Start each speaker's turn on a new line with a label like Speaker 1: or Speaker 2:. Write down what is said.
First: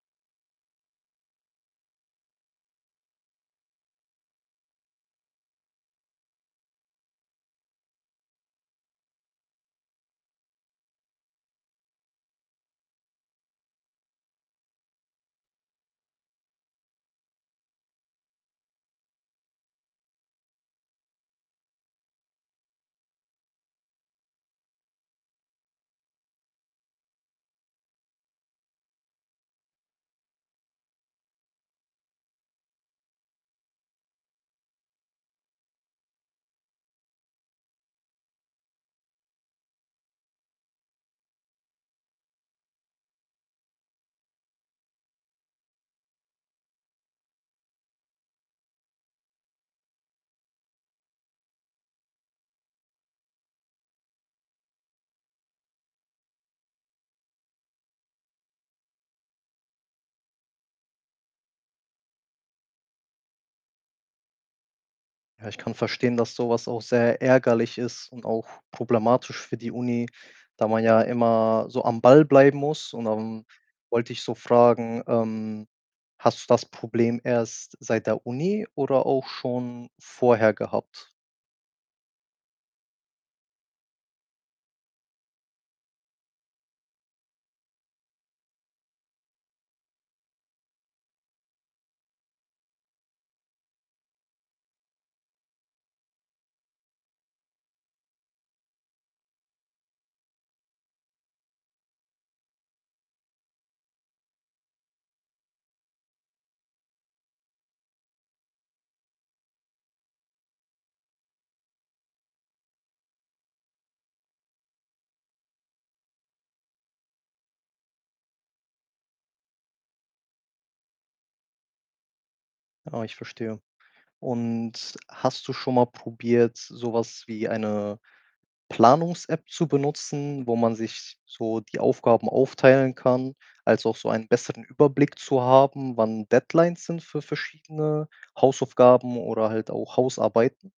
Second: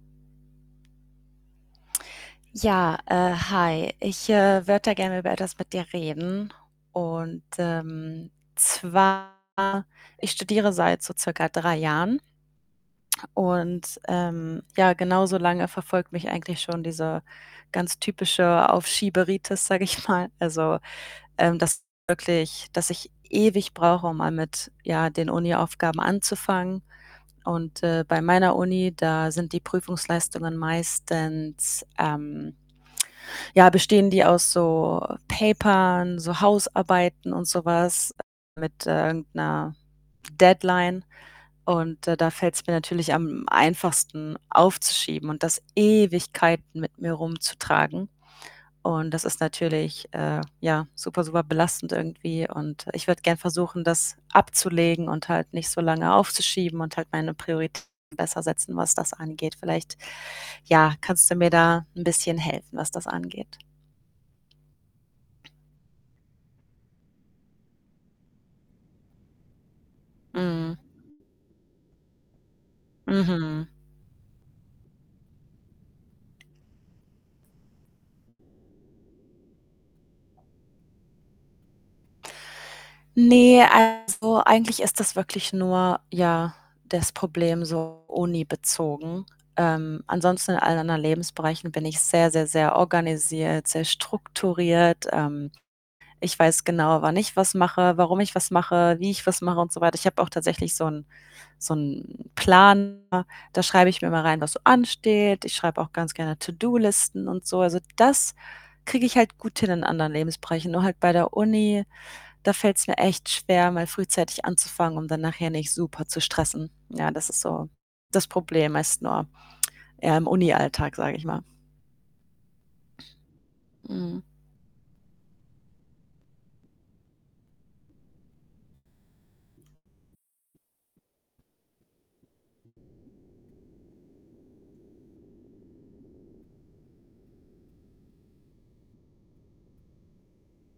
Speaker 1: Ja, äh, hi, ich, äh, würde da gerne über etwas mit dir reden, und, ähm, zwar: Ich studiere seit so circa 3 Jahren und, ähm, ja, genauso lange verfolgt mich eigentlich schon diese ganz typische Aufschieberitis, sage ich mal. Also, ähm, dass wirklich dass ich ewig brauche, um mal mit, ja, den Uniaufgaben anzufangen. Und, äh, bei meiner Uni, da sind die Prüfungsleistungen meistens ähm, ja, bestehen die aus so Papern, so Hausarbeiten und so was mit, äh, irgend 'ner Deadline. Und, äh, da fällt's mir natürlich am einfachsten aufzuschieben und das Ewigkeiten mit mir rumzutragen. Und das ist natürlich, äh, ja, super, super belastend irgendwie und ich würde gern versuchen, das abzulegen und halt nicht so lange aufzuschieben und halt meine Prioritäten besser setzen, was das angeht. Vielleicht, ja, kannst du mir da 'n bisschen helfen, was das angeht?
Speaker 2: Ja, ich kann verstehen, dass so was auch sehr ärgerlich ist und auch problematisch für die Uni, da
Speaker 1: Mhm.
Speaker 2: man ja immer so am Ball bleiben muss. Und dann
Speaker 1: Mhm.
Speaker 2: wollte ich so fragen, ähm, hast du das Problem erst seit der Uni oder auch schon vorher gehabt?
Speaker 1: Ne, also, eigentlich ist das wirklich nur, ja, das Problem so unibezogen. Ähm, ansonsten, in allen anderen Lebensbereichen, bin ich sehr, sehr, sehr organisiert, sehr strukturiert. Ähm, ich weiß genau, wann ich was mache, warum ich was mache, wie ich was mache und so weiter. Ich habe auch tatsächlich so 'n so 'n Planer, da schreibe ich mir immer rein, was so ansteht. Ich schreibe auch ganz gerne To-do-Listen und so. Also, das kriege ich halt gut hin in anderen Lebensbereichen. Nur halt bei der Uni, da fällt's mir echt schwer, mal frühzeitig anzufangen, um dann nachher nicht super zu stressen. Ja, das ist so das Problem meist nur, ja, im Unialltag, sage ich mal.
Speaker 2: Ah, ich verstehe.
Speaker 1: Mhm.
Speaker 2: Und hast du schon mal probiert, so was wie eine Planungs-App zu benutzen, wo man sich so die Aufgaben aufteilen kann, also, auch so einen besseren Überblick zu haben, wann Deadlines sind für verschiedene Hausaufgaben oder halt auch Hausarbeiten?